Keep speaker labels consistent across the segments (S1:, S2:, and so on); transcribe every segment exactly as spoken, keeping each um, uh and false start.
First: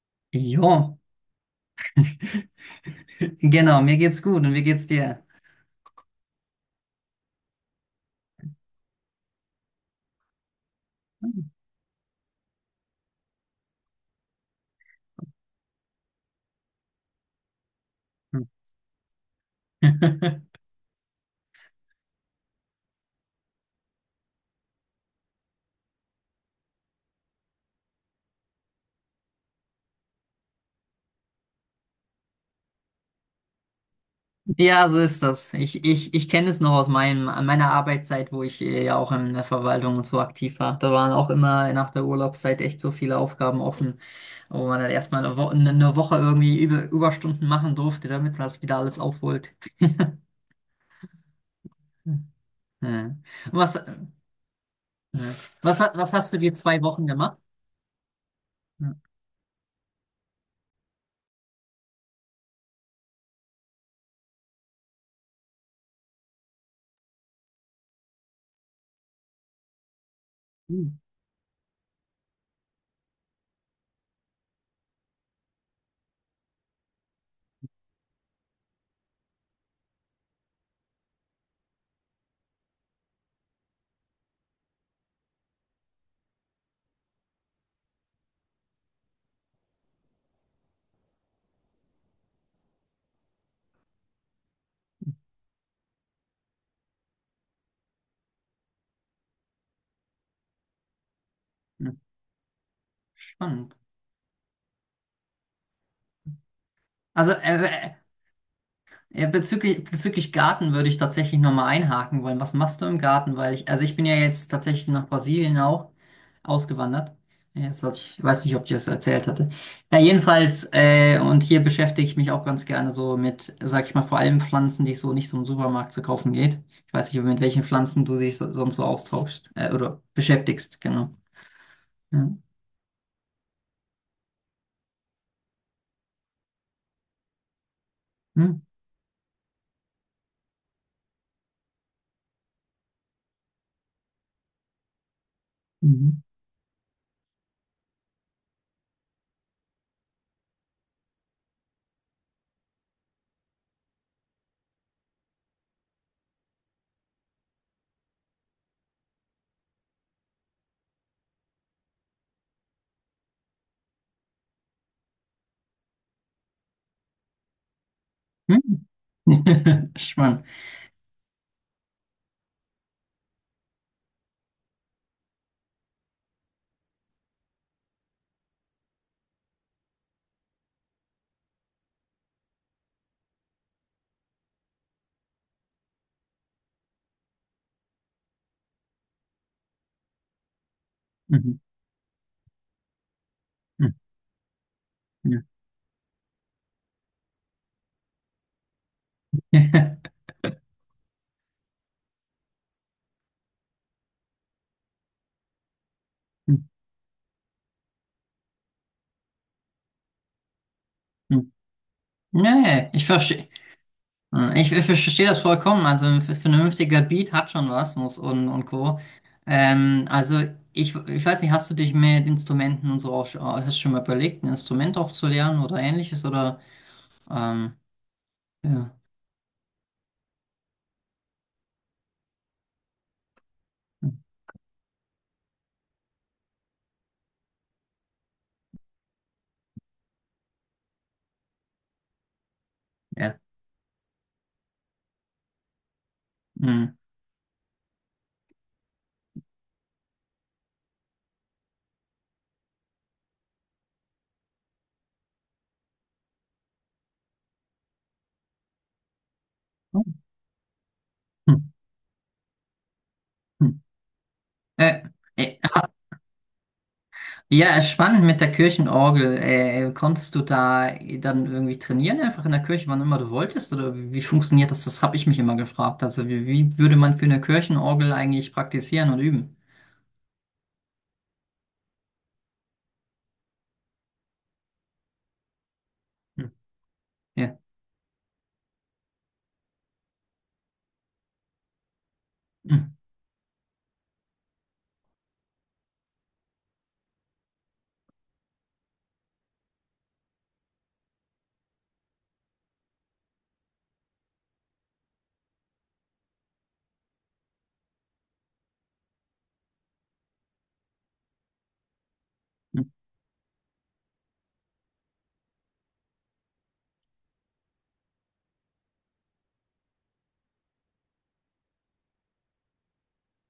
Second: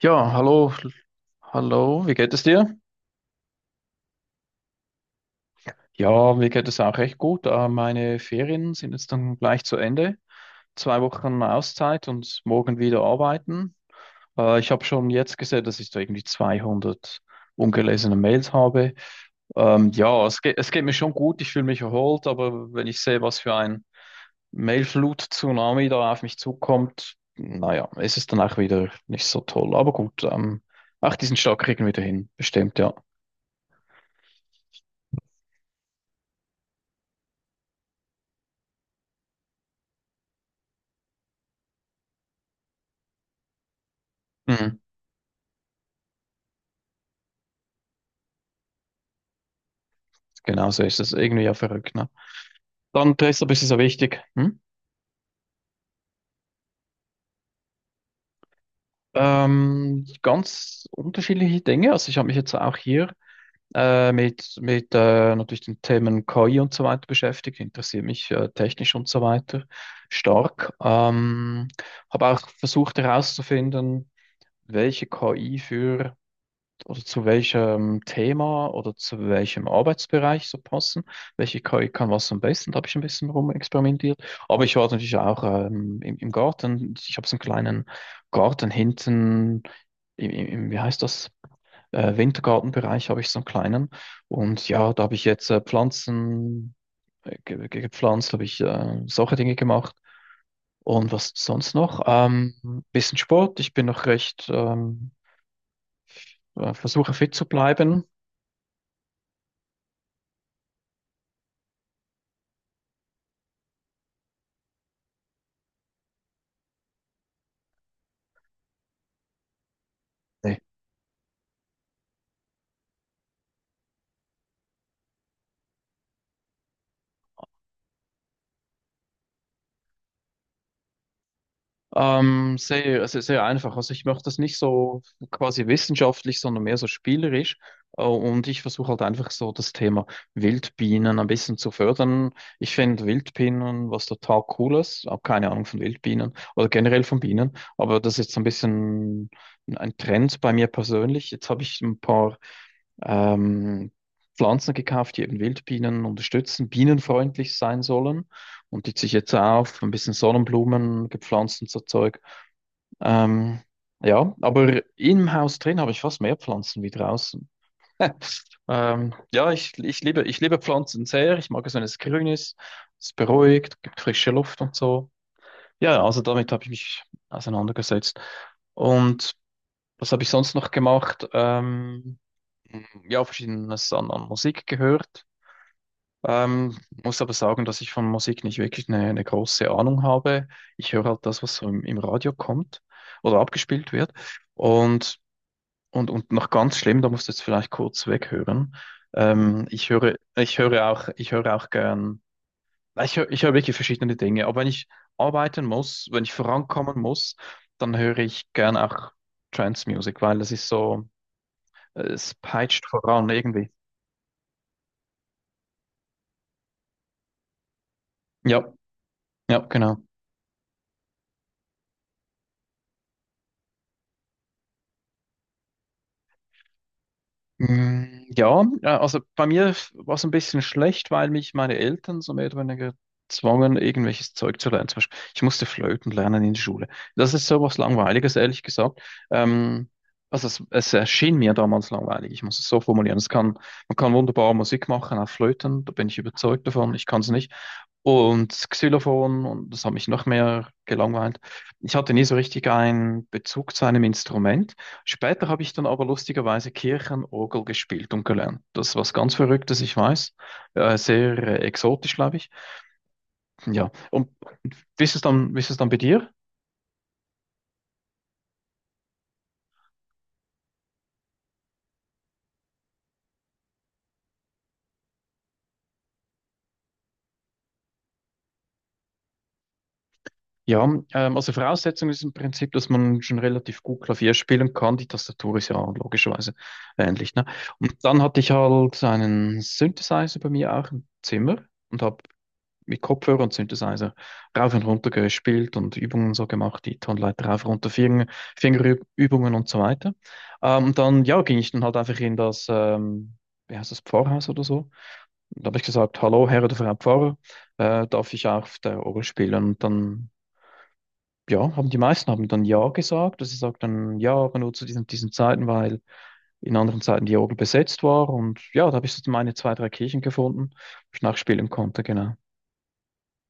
S1: Ja, hallo,
S2: Jo,
S1: hallo, wie geht es dir?
S2: genau, mir geht's gut und wie geht's dir?
S1: Ja, mir geht es auch recht gut. Äh, Meine Ferien sind jetzt dann gleich zu Ende. Zwei Wochen Auszeit und morgen wieder arbeiten. Äh, Ich habe schon jetzt gesehen, dass ich da irgendwie zweihundert ungelesene Mails habe. Ähm, ja, es geht, es geht mir schon gut, ich fühle mich erholt, aber wenn ich sehe, was für ein Mailflut-Tsunami da auf mich zukommt, naja, ist es dann auch wieder nicht so toll. Aber gut, ähm, ach, diesen Start kriegen wir wieder hin, bestimmt, ja.
S2: Ja, so ist das. Ich, ich, ich kenne es noch aus meinem, meiner Arbeitszeit, wo ich äh, ja auch in der Verwaltung und so aktiv war. Da waren auch immer nach der Urlaubszeit echt so viele Aufgaben offen, wo man dann erstmal eine, Wo ne, eine Woche irgendwie über Überstunden machen durfte, damit man das wieder alles aufholt.
S1: Genau so ist es. Irgendwie ja verrückt, ne?
S2: Hm. Ja.
S1: Dann Dresdner
S2: Und
S1: ist du
S2: Was,
S1: so
S2: ja.
S1: wichtig. Hm?
S2: Was, ha- was hast du die zwei Wochen gemacht? Ja.
S1: Ähm, ganz unterschiedliche Dinge. Also ich habe mich jetzt auch hier äh, mit, mit äh, natürlich den Themen K I und so weiter beschäftigt, interessiere mich äh, technisch und so weiter stark.
S2: Hm.
S1: Ähm, habe auch versucht herauszufinden, welche K I für oder zu welchem Thema oder zu welchem Arbeitsbereich so passen, welche K I kann was am besten, da habe ich ein bisschen rumexperimentiert. Aber ich war natürlich auch ähm, im, im Garten, ich habe so einen kleinen Garten hinten, im, im, im- wie heißt das, äh, Wintergartenbereich habe ich so einen kleinen, und ja, da habe ich jetzt äh, Pflanzen, äh, ge ge gepflanzt, habe ich äh, solche Dinge gemacht. Und was sonst
S2: Ja,
S1: noch? Ähm, bisschen Sport. Ich
S2: spannend.
S1: bin noch recht, ähm, äh, versuche
S2: Also,
S1: fit zu
S2: äh, äh,
S1: bleiben.
S2: Ja, bezüglich, bezüglich Garten würde ich tatsächlich nochmal einhaken wollen. Was machst du im Garten? Weil ich, also ich bin ja jetzt tatsächlich nach Brasilien auch ausgewandert. Ja, jetzt hatte ich, weiß nicht, ob ich das erzählt hatte. Ja, jedenfalls, äh, und hier beschäftige ich mich auch ganz gerne so mit, sag ich mal, vor allem Pflanzen, die es so nicht so im Supermarkt zu kaufen geht. Ich weiß nicht, mit welchen Pflanzen du dich so, sonst so austauschst, äh, oder beschäftigst, genau. Ja.
S1: Ähm, sehr, sehr, sehr einfach. Also ich mache das nicht so quasi wissenschaftlich, sondern mehr so spielerisch. Äh, Und
S2: Hm.
S1: ich versuche halt einfach so das Thema Wildbienen ein bisschen zu fördern. Ich finde Wildbienen was total Cooles. Habe keine Ahnung von
S2: Mhm.
S1: Wildbienen oder generell von Bienen. Aber das ist so ein bisschen ein Trend bei mir persönlich. Jetzt habe ich ein paar ähm, Pflanzen gekauft, die eben Wildbienen unterstützen, bienenfreundlich sein sollen, und die ziehe ich jetzt auch auf, ein bisschen Sonnenblumen gepflanzt und so Zeug. Ähm, ja, aber im Haus drin habe ich fast mehr Pflanzen wie draußen.
S2: Hm.
S1: Ähm, ja, ich, ich liebe, ich
S2: Spannend.
S1: liebe Pflanzen sehr. Ich mag es, wenn es grün ist, es beruhigt, gibt frische Luft und so. Ja, also damit habe ich mich auseinandergesetzt. Und was habe ich sonst noch gemacht? Ähm, ja, verschiedenes an, an Musik gehört. Ähm, muss aber sagen, dass ich von Musik nicht wirklich eine, eine große Ahnung habe. Ich höre halt das, was
S2: Mhm.
S1: so im, im Radio kommt oder abgespielt
S2: Mhm.
S1: wird. Und, und, und noch ganz schlimm, da musst du jetzt vielleicht kurz weghören. Ähm, ich
S2: Ja.
S1: höre, ich höre auch, ich höre auch gern, ich höre, ich höre wirklich verschiedene Dinge. Aber wenn ich arbeiten muss, wenn ich vorankommen muss, dann höre ich gern auch Trance Music, weil das ist so, äh, es peitscht
S2: Nee, ich
S1: voran
S2: verstehe,
S1: irgendwie.
S2: ich, ich verstehe das vollkommen. Also ein vernünftiger Beat hat schon was muss und, und
S1: Ja,
S2: Co.
S1: ja, genau.
S2: Ähm, also ich, ich weiß nicht, hast du dich mit Instrumenten und so auch schon, hast du schon mal überlegt, ein Instrument auch zu lernen oder ähnliches, oder ähm,
S1: Mm, ja,
S2: ja.
S1: ja, also bei mir war es ein bisschen schlecht, weil mich meine Eltern so mehr oder weniger zwangen,
S2: Hm.
S1: irgendwelches Zeug zu lernen. Zum Beispiel, ich musste Flöten lernen in der Schule. Das ist so was Langweiliges, ehrlich gesagt. Ähm, also es, es erschien mir damals langweilig. Ich muss es so formulieren. Es
S2: Ja.
S1: kann, man kann wunderbar Musik machen auf Flöten, da bin ich überzeugt
S2: Hm.
S1: davon. Ich kann es nicht. Und das Xylophon, und das hat mich noch mehr gelangweilt. Ich hatte nie so richtig einen Bezug zu einem Instrument. Später habe ich dann aber lustigerweise Kirchenorgel gespielt und gelernt. Das ist was ganz Verrücktes, ich
S2: Hm.
S1: weiß. Äh, sehr äh,
S2: Hm.
S1: exotisch, glaube ich.
S2: Hm.
S1: Ja, und
S2: Äh,
S1: wie ist es dann,
S2: äh,
S1: wie ist es dann bei dir?
S2: Ja, spannend mit der Kirchenorgel. Äh, konntest du da dann irgendwie trainieren, einfach in der Kirche, wann immer du wolltest? Oder wie, wie funktioniert das? Das habe ich mich immer gefragt. Also wie, wie würde man für eine Kirchenorgel eigentlich praktizieren und üben?
S1: Ja, ähm, also Voraussetzung ist im Prinzip, dass man schon relativ gut Klavier spielen kann. Die Tastatur ist ja
S2: Hm.
S1: logischerweise ähnlich, ne?
S2: Ja.
S1: Und dann hatte ich halt einen Synthesizer bei mir auch im Zimmer und habe
S2: Hm.
S1: mit Kopfhörer und Synthesizer rauf und runter gespielt und Übungen so gemacht, die Tonleiter rauf, runter, Finger, Fingerübungen und so weiter. Ähm, dann, ja, ging ich dann halt einfach in das, ähm, wie heißt das, Pfarrhaus oder so. Da habe ich gesagt, hallo, Herr oder Frau Pfarrer, äh, darf ich auf der Orgel spielen? Und dann, ja, haben die meisten haben dann
S2: Hm.
S1: ja gesagt, dass sie dann ja, aber nur zu diesen, diesen Zeiten, weil in anderen Zeiten die Orgel besetzt war. Und ja, da habe ich so meine zwei, drei Kirchen gefunden, wo ich nachspielen konnte, genau.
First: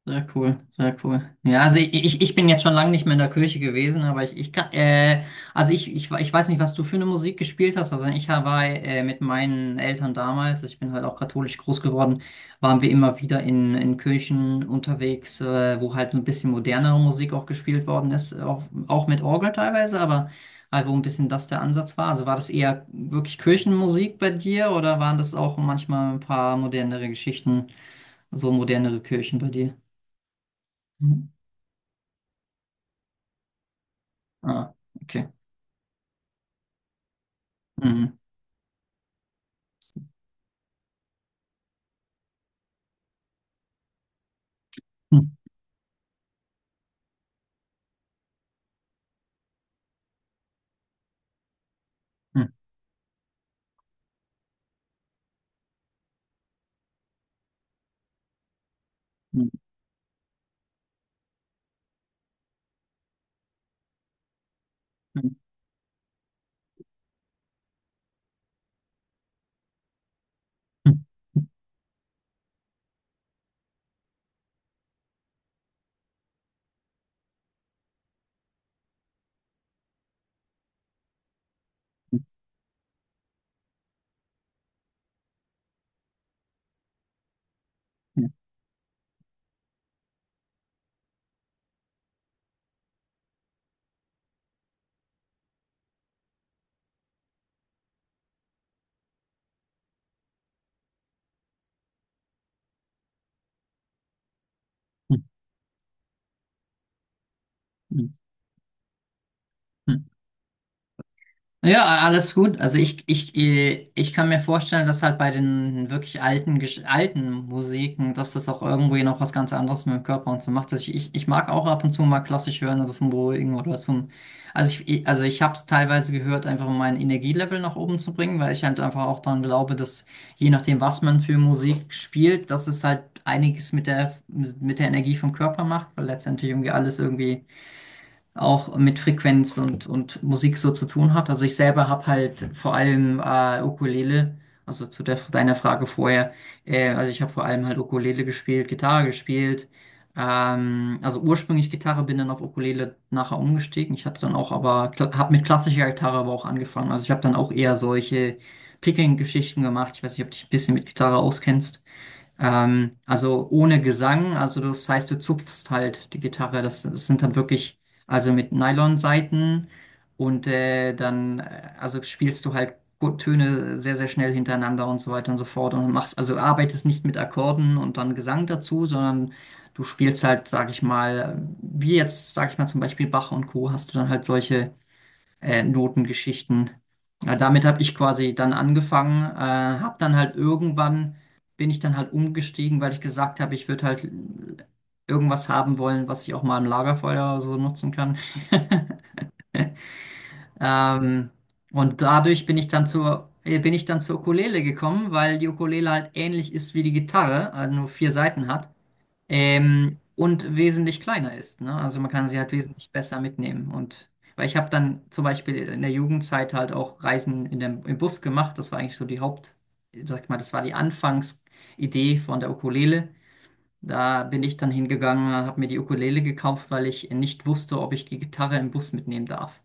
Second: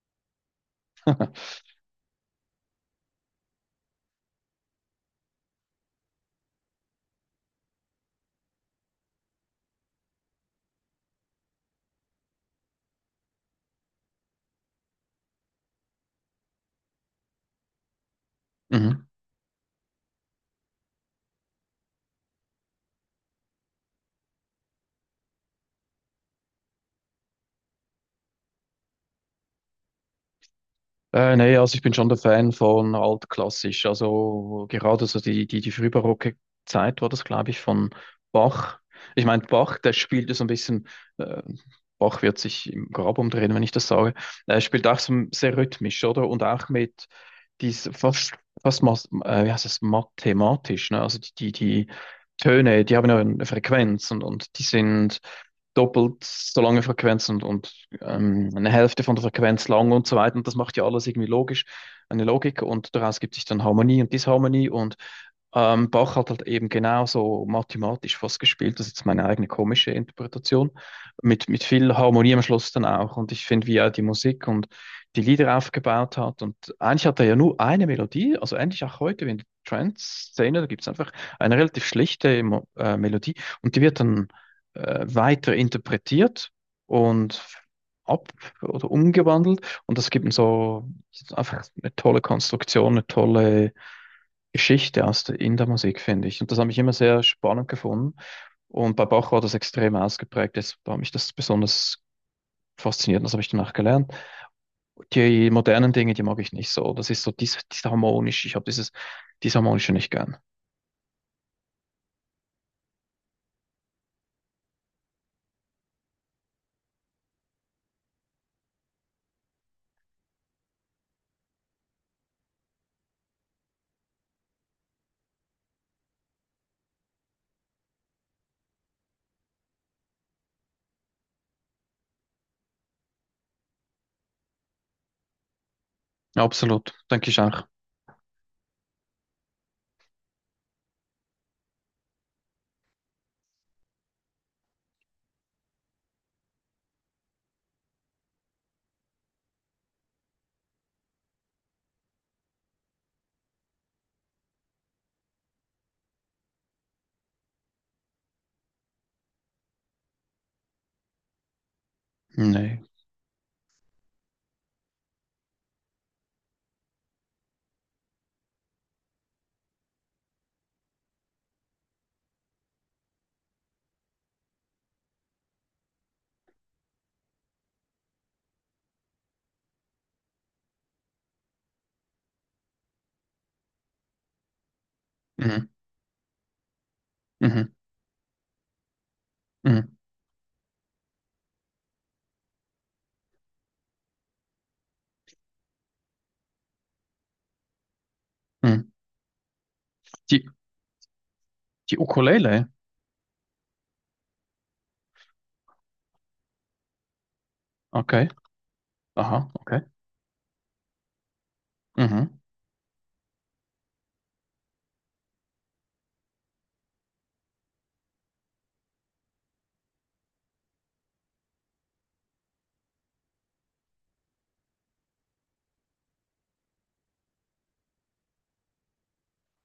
S2: Sehr cool, sehr cool. Ja, also ich, ich, ich bin jetzt schon lange nicht mehr in der Kirche gewesen, aber ich, ich kann, äh, also ich, ich, ich weiß nicht, was du für eine Musik gespielt hast. Also ich war äh, mit meinen Eltern damals, also ich bin halt auch katholisch groß geworden, waren wir immer wieder in, in Kirchen unterwegs, äh, wo halt so ein bisschen modernere Musik auch gespielt worden ist, auch,
S1: Mhm.
S2: auch mit Orgel teilweise, aber halt wo ein bisschen das der Ansatz war. Also war das eher wirklich Kirchenmusik bei dir oder waren das auch manchmal ein paar modernere Geschichten, so modernere Kirchen bei dir? Mhm.
S1: Äh, nee, also ich bin schon der Fan von altklassisch. Also
S2: Ah,
S1: gerade so
S2: okay.
S1: die, die, die frühbarocke Zeit war das, glaube ich, von
S2: Mhm.
S1: Bach. Ich meine, Bach, der spielte so ein bisschen. äh, Bach wird sich im Grab umdrehen, wenn ich das sage. Er spielt auch so
S2: Mhm.
S1: sehr rhythmisch, oder? Und auch mit dies fast, fast mas- äh, wie heißt es, mathematisch, ne? Also die, die, die Töne, die haben ja eine Frequenz, und, und die sind doppelt so lange Frequenz, und, und ähm, eine Hälfte von der
S2: Mhm.
S1: Frequenz lang und so weiter. Und das macht ja alles irgendwie logisch, eine Logik, und daraus gibt sich dann Harmonie und Disharmonie, und
S2: Mhm.
S1: ähm, Bach hat halt eben genauso mathematisch fast gespielt, das ist jetzt meine eigene komische Interpretation,
S2: Mhm.
S1: mit, mit viel Harmonie am Schluss dann auch. Und ich finde, wie er die Musik und die Lieder aufgebaut hat. Und eigentlich hat er ja nur eine Melodie, also eigentlich auch heute in der Trance-Szene, da gibt es einfach eine relativ schlichte Mo äh, Melodie, und die wird dann äh, weiter interpretiert und
S2: Mhm.
S1: ab oder umgewandelt. Und das gibt ihm so einfach eine tolle Konstruktion, eine tolle Geschichte aus der, in der Musik, finde ich. Und das habe ich immer sehr spannend gefunden. Und bei Bach war das extrem ausgeprägt. Das war mich das besonders fasziniert. Und das habe ich danach gelernt.
S2: Mhm.
S1: Die modernen Dinge, die mag ich nicht so. Das ist so dies, dies
S2: Mhm.
S1: harmonisch. Ich habe dieses disharmonische
S2: Mhm.
S1: nicht gern.
S2: Ja, alles gut. Also ich, ich, äh, ich kann mir vorstellen, dass halt bei den wirklich alten, Gesch- alten Musiken, dass das auch irgendwie noch was ganz anderes mit dem Körper und so macht. Also ich, ich, ich mag auch ab und zu mal klassisch hören, also zum Beruhigen oder zum. Also ich, ich- also ich habe es teilweise gehört, einfach um mein Energielevel nach oben zu bringen, weil ich halt einfach auch daran glaube, dass je nachdem, was man für Musik spielt, dass es halt einiges mit der, mit der Energie vom Körper macht, weil letztendlich irgendwie
S1: Absolut.
S2: alles
S1: Denke ich
S2: irgendwie
S1: auch.
S2: auch mit Frequenz und, und Musik so zu tun hat. Also ich selber habe halt vor allem äh, Ukulele, also zu der, deiner Frage vorher, äh, also ich habe vor allem halt Ukulele gespielt, Gitarre gespielt, ähm, also ursprünglich Gitarre, bin dann auf Ukulele nachher umgestiegen. Ich hatte dann auch aber, habe mit klassischer Gitarre aber auch angefangen. Also ich habe dann auch eher solche Picking-Geschichten gemacht. Ich weiß nicht, ob du dich ein bisschen mit Gitarre auskennst.
S1: Nee.
S2: Ähm, also ohne Gesang, also das heißt, du zupfst halt die Gitarre. Das, das sind dann wirklich, also mit Nylonsaiten und äh, dann, äh, also spielst du halt gut Töne sehr, sehr schnell hintereinander und so weiter und so fort und machst, also arbeitest nicht mit Akkorden und dann Gesang dazu, sondern du spielst halt, sag ich mal, wie jetzt, sag ich mal, zum Beispiel Bach und Co. hast du dann halt solche äh,
S1: Mhm.
S2: Notengeschichten. Ja, damit
S1: Mhm.
S2: habe ich quasi dann angefangen, äh,
S1: Mhm.
S2: habe dann halt irgendwann, bin ich dann halt umgestiegen, weil ich gesagt habe, ich würde halt irgendwas haben wollen, was ich auch mal im Lagerfeuer oder so nutzen kann.
S1: Mhm. Die,
S2: Ähm,
S1: die
S2: und dadurch bin
S1: Ukulele.
S2: ich dann zur, äh, bin ich dann zur Ukulele gekommen, weil die Ukulele halt ähnlich ist wie die Gitarre, äh, nur vier
S1: Okay.
S2: Saiten hat.
S1: Aha. Okay.
S2: Ähm, und wesentlich kleiner ist, ne? Also man kann
S1: Mhm.
S2: sie halt wesentlich besser mitnehmen. Und weil ich habe dann zum Beispiel in der Jugendzeit halt auch Reisen in dem, im Bus gemacht. Das war eigentlich so die Haupt, sag ich mal, das war die Anfangsidee von der Ukulele. Da bin ich dann hingegangen, habe mir die Ukulele gekauft, weil ich nicht wusste, ob ich die Gitarre im Bus mitnehmen darf.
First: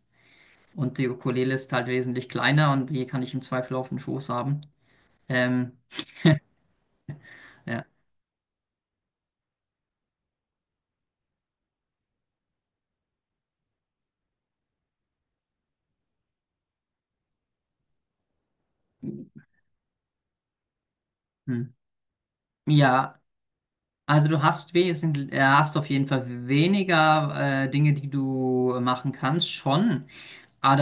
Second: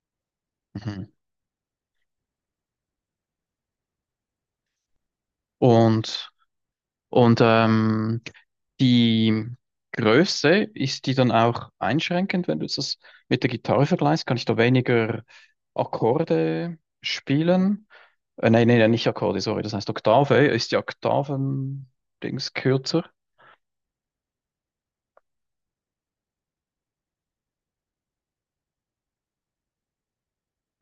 S2: Und die
S1: Mhm.
S2: Ukulele ist halt wesentlich kleiner und die kann ich im Zweifel auf den Schoß haben. Ähm,
S1: Und Und
S2: ja.
S1: ähm, die Größe, ist die dann auch einschränkend, wenn du jetzt das mit der Gitarre vergleichst? Kann ich da weniger Akkorde spielen? Äh, nein, nein, nein, nicht Akkorde, sorry. Das heißt Oktave. Ist die
S2: Hm.
S1: Oktaven-Dings kürzer?
S2: Ja, also du hast wesentlich, äh, hast auf jeden Fall weniger äh, Dinge, die du machen kannst, schon.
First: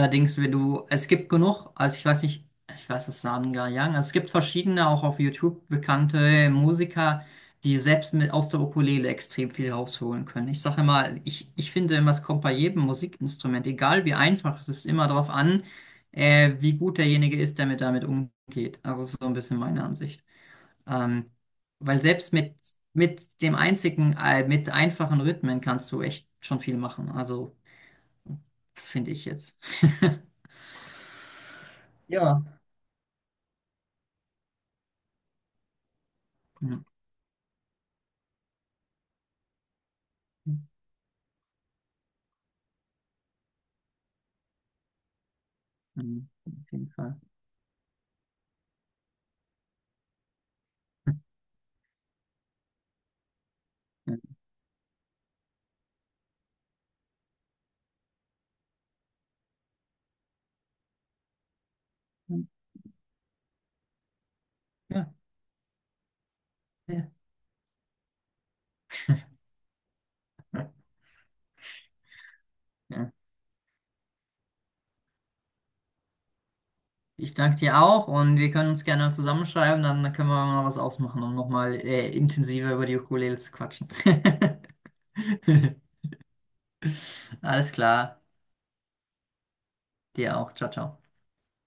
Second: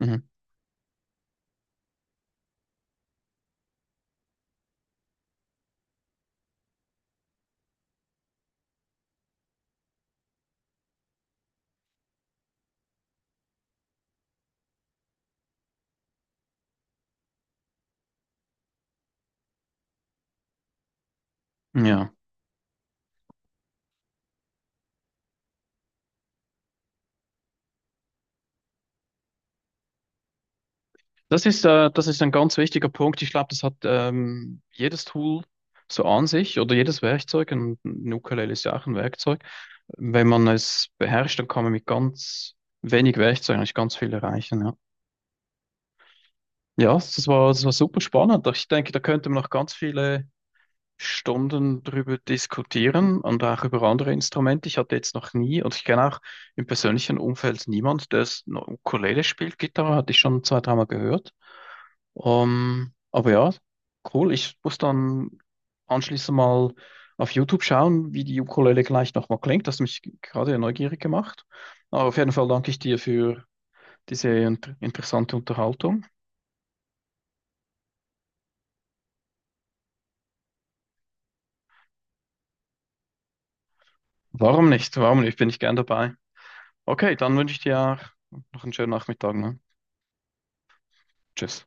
S1: Mhm.
S2: wenn du, es gibt genug, also ich weiß nicht, ich weiß es sagen gar nicht, es gibt verschiedene, auch auf YouTube bekannte Musiker, die selbst mit aus der Ukulele extrem viel rausholen können. Ich sage immer, ich, ich finde immer, es kommt bei jedem Musikinstrument, egal wie einfach, es ist immer darauf an, äh, wie gut derjenige ist, der mit damit umgeht. Also das ist so ein bisschen meine Ansicht. Ähm, weil
S1: Ja.
S2: selbst mit, mit dem einzigen, äh, mit einfachen Rhythmen kannst du echt schon viel machen. Also finde ich jetzt.
S1: Das ist, äh, das ist ein
S2: Ja.
S1: ganz wichtiger Punkt. Ich glaube, das hat ähm, jedes Tool so an sich oder
S2: Mhm.
S1: jedes Werkzeug. Und ein Ukulele ist ja auch ein Werkzeug. Wenn man es beherrscht, dann kann man mit ganz wenig Werkzeug eigentlich ganz viel erreichen. Ja,
S2: Mhm. Auf jeden
S1: ja,
S2: Fall.
S1: das war, das war super spannend. Ich denke, da könnte man noch ganz viele Stunden drüber diskutieren und auch über andere Instrumente. Ich hatte jetzt noch nie, und ich kenne auch im persönlichen Umfeld niemand, der es noch Ukulele spielt. Gitarre hatte ich schon zwei, dreimal gehört. Ähm, aber ja, cool. Ich muss
S2: Ja.
S1: dann anschließend mal
S2: Ja.
S1: auf YouTube schauen, wie die Ukulele gleich nochmal klingt. Das hat mich gerade ja neugierig gemacht. Aber auf jeden Fall danke ich dir
S2: Ja.
S1: für diese inter interessante Unterhaltung.
S2: Ich danke dir auch und wir können uns gerne zusammenschreiben, dann können wir mal was ausmachen, um nochmal äh, intensiver über die Ukulele zu quatschen.
S1: Warum nicht? Warum nicht? Bin ich gern dabei. Okay, dann wünsche ich
S2: Alles
S1: dir
S2: klar,
S1: auch noch einen schönen Nachmittag, ne?
S2: dir auch. Ciao, ciao.
S1: Tschüss.